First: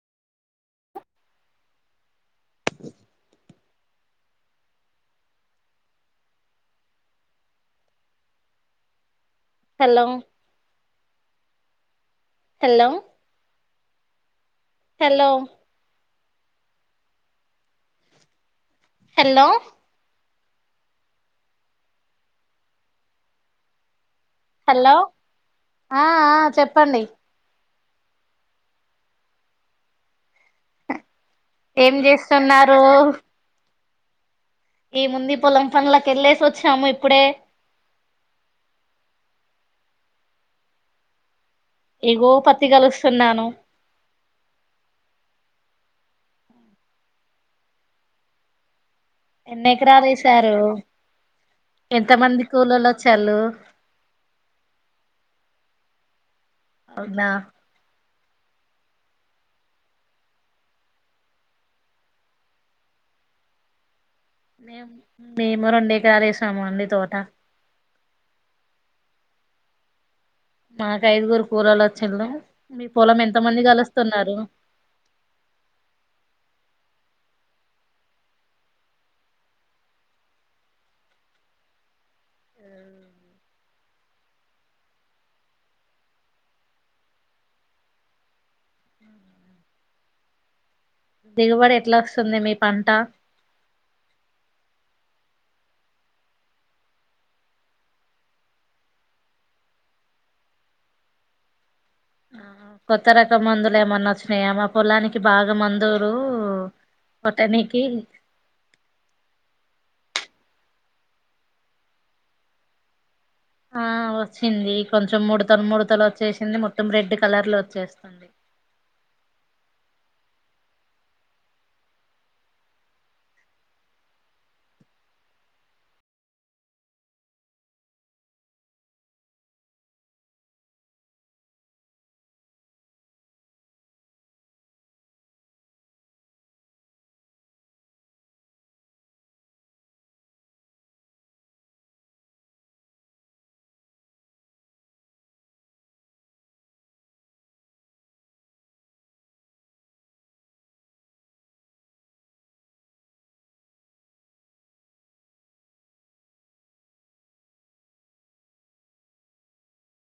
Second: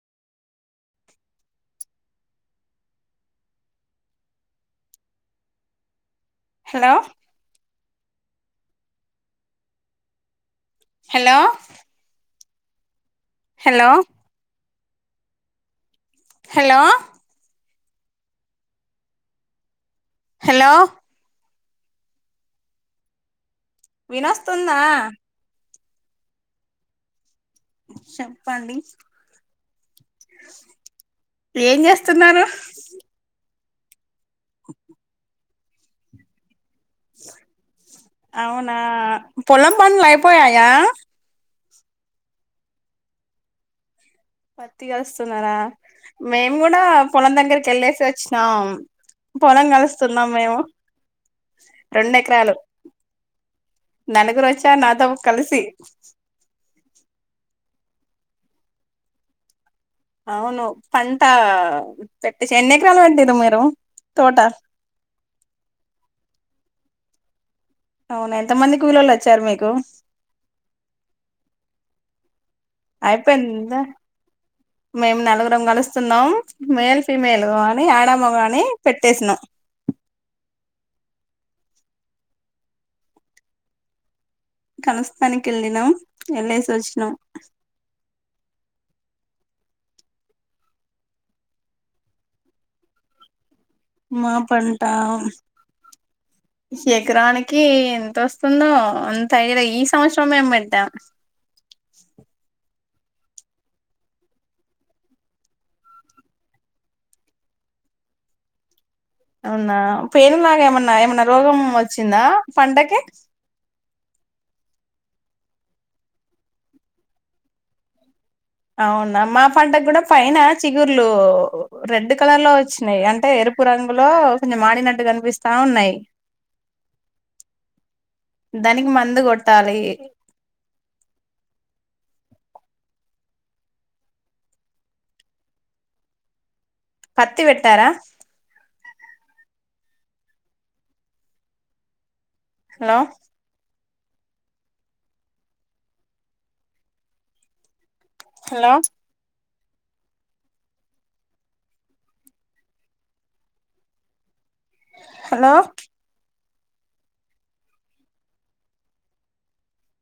hello hello hello hello hello hello hello hello hello వినస్తుందా hello ఆ ఆ చెప్పండి చెప్పండి ఏం చేస్తున్నారు ఈ ముందుీ పోల్ం పంగ్లక ఎల్ స అవునా పొలం పనులు అయిపోయాయా ఎగో పత్తి కలుస్తున్నాను పత్తిగా వస్తున్నారా మేము కూడా పొలం దగ్గరికి వెళ్ళేసి వచ్చినాం పొలం ఎన్ని ఎకరాలు కలుస్తున్నాం వేసారు మేము రెం ఎంత మంది ఎకరాలు కూలోళ్ళు వచ్చాళ్ళు నలుగురు వచ్చా నాతోబ కలిసి వ ంద అవును పంట పెట్టేసి ఎన్ని ఎకరాలు పట్టారు మీరు తోట మేము మేము రెండేకిరారేసాము అండి తోట అవునా ఎంత మంది కూలళ వచ్చారు మీకు మాకు ఐదుగురు కూలలు వచ్చినళ అయిపోయిందిందా మేము నలుగురం కలుస్తున్నాం మేల్ ఫీమేల్ కానీ ఆడమ్మ గాని పెట్టేసినాం కనస్తాని క వెళ్ళినం ఎలా సోచినం దిగుబడి ఎట్లా వస్తుంది మీ పంట మాపడింటా శిఖరానికి ఎంతొస్తుందో అంత అ ఈ సంవత్సరం మేము పెట్టాం ఆ కొత్త రక మందులు ఏమన్నా స్నేయామా పొలానికి బాగా మందులు మత్త నకి నా పేను లాగా ఏమన్నా ఏమన్నా రోగం వచ్చిందా పంటకి ఆ వచ్చింది కొంచెం మూడుతల మూడుతల వచ్చేసింది మొత్తం రెడ్ కలర్ లో వచ్చేస్తుంది అవునా మా పంటకు కూడా పైన చిగుర్లు రెడ్ కలర్ లో వచ్చినాయి అంటే ఎ తపు రంగులో కొంచెం మాడినట్టు కనిపిస్తా ఉన్నాయి దానికి మందు కొట్టాలి పత్ వెట్టారా హలో హలో హలో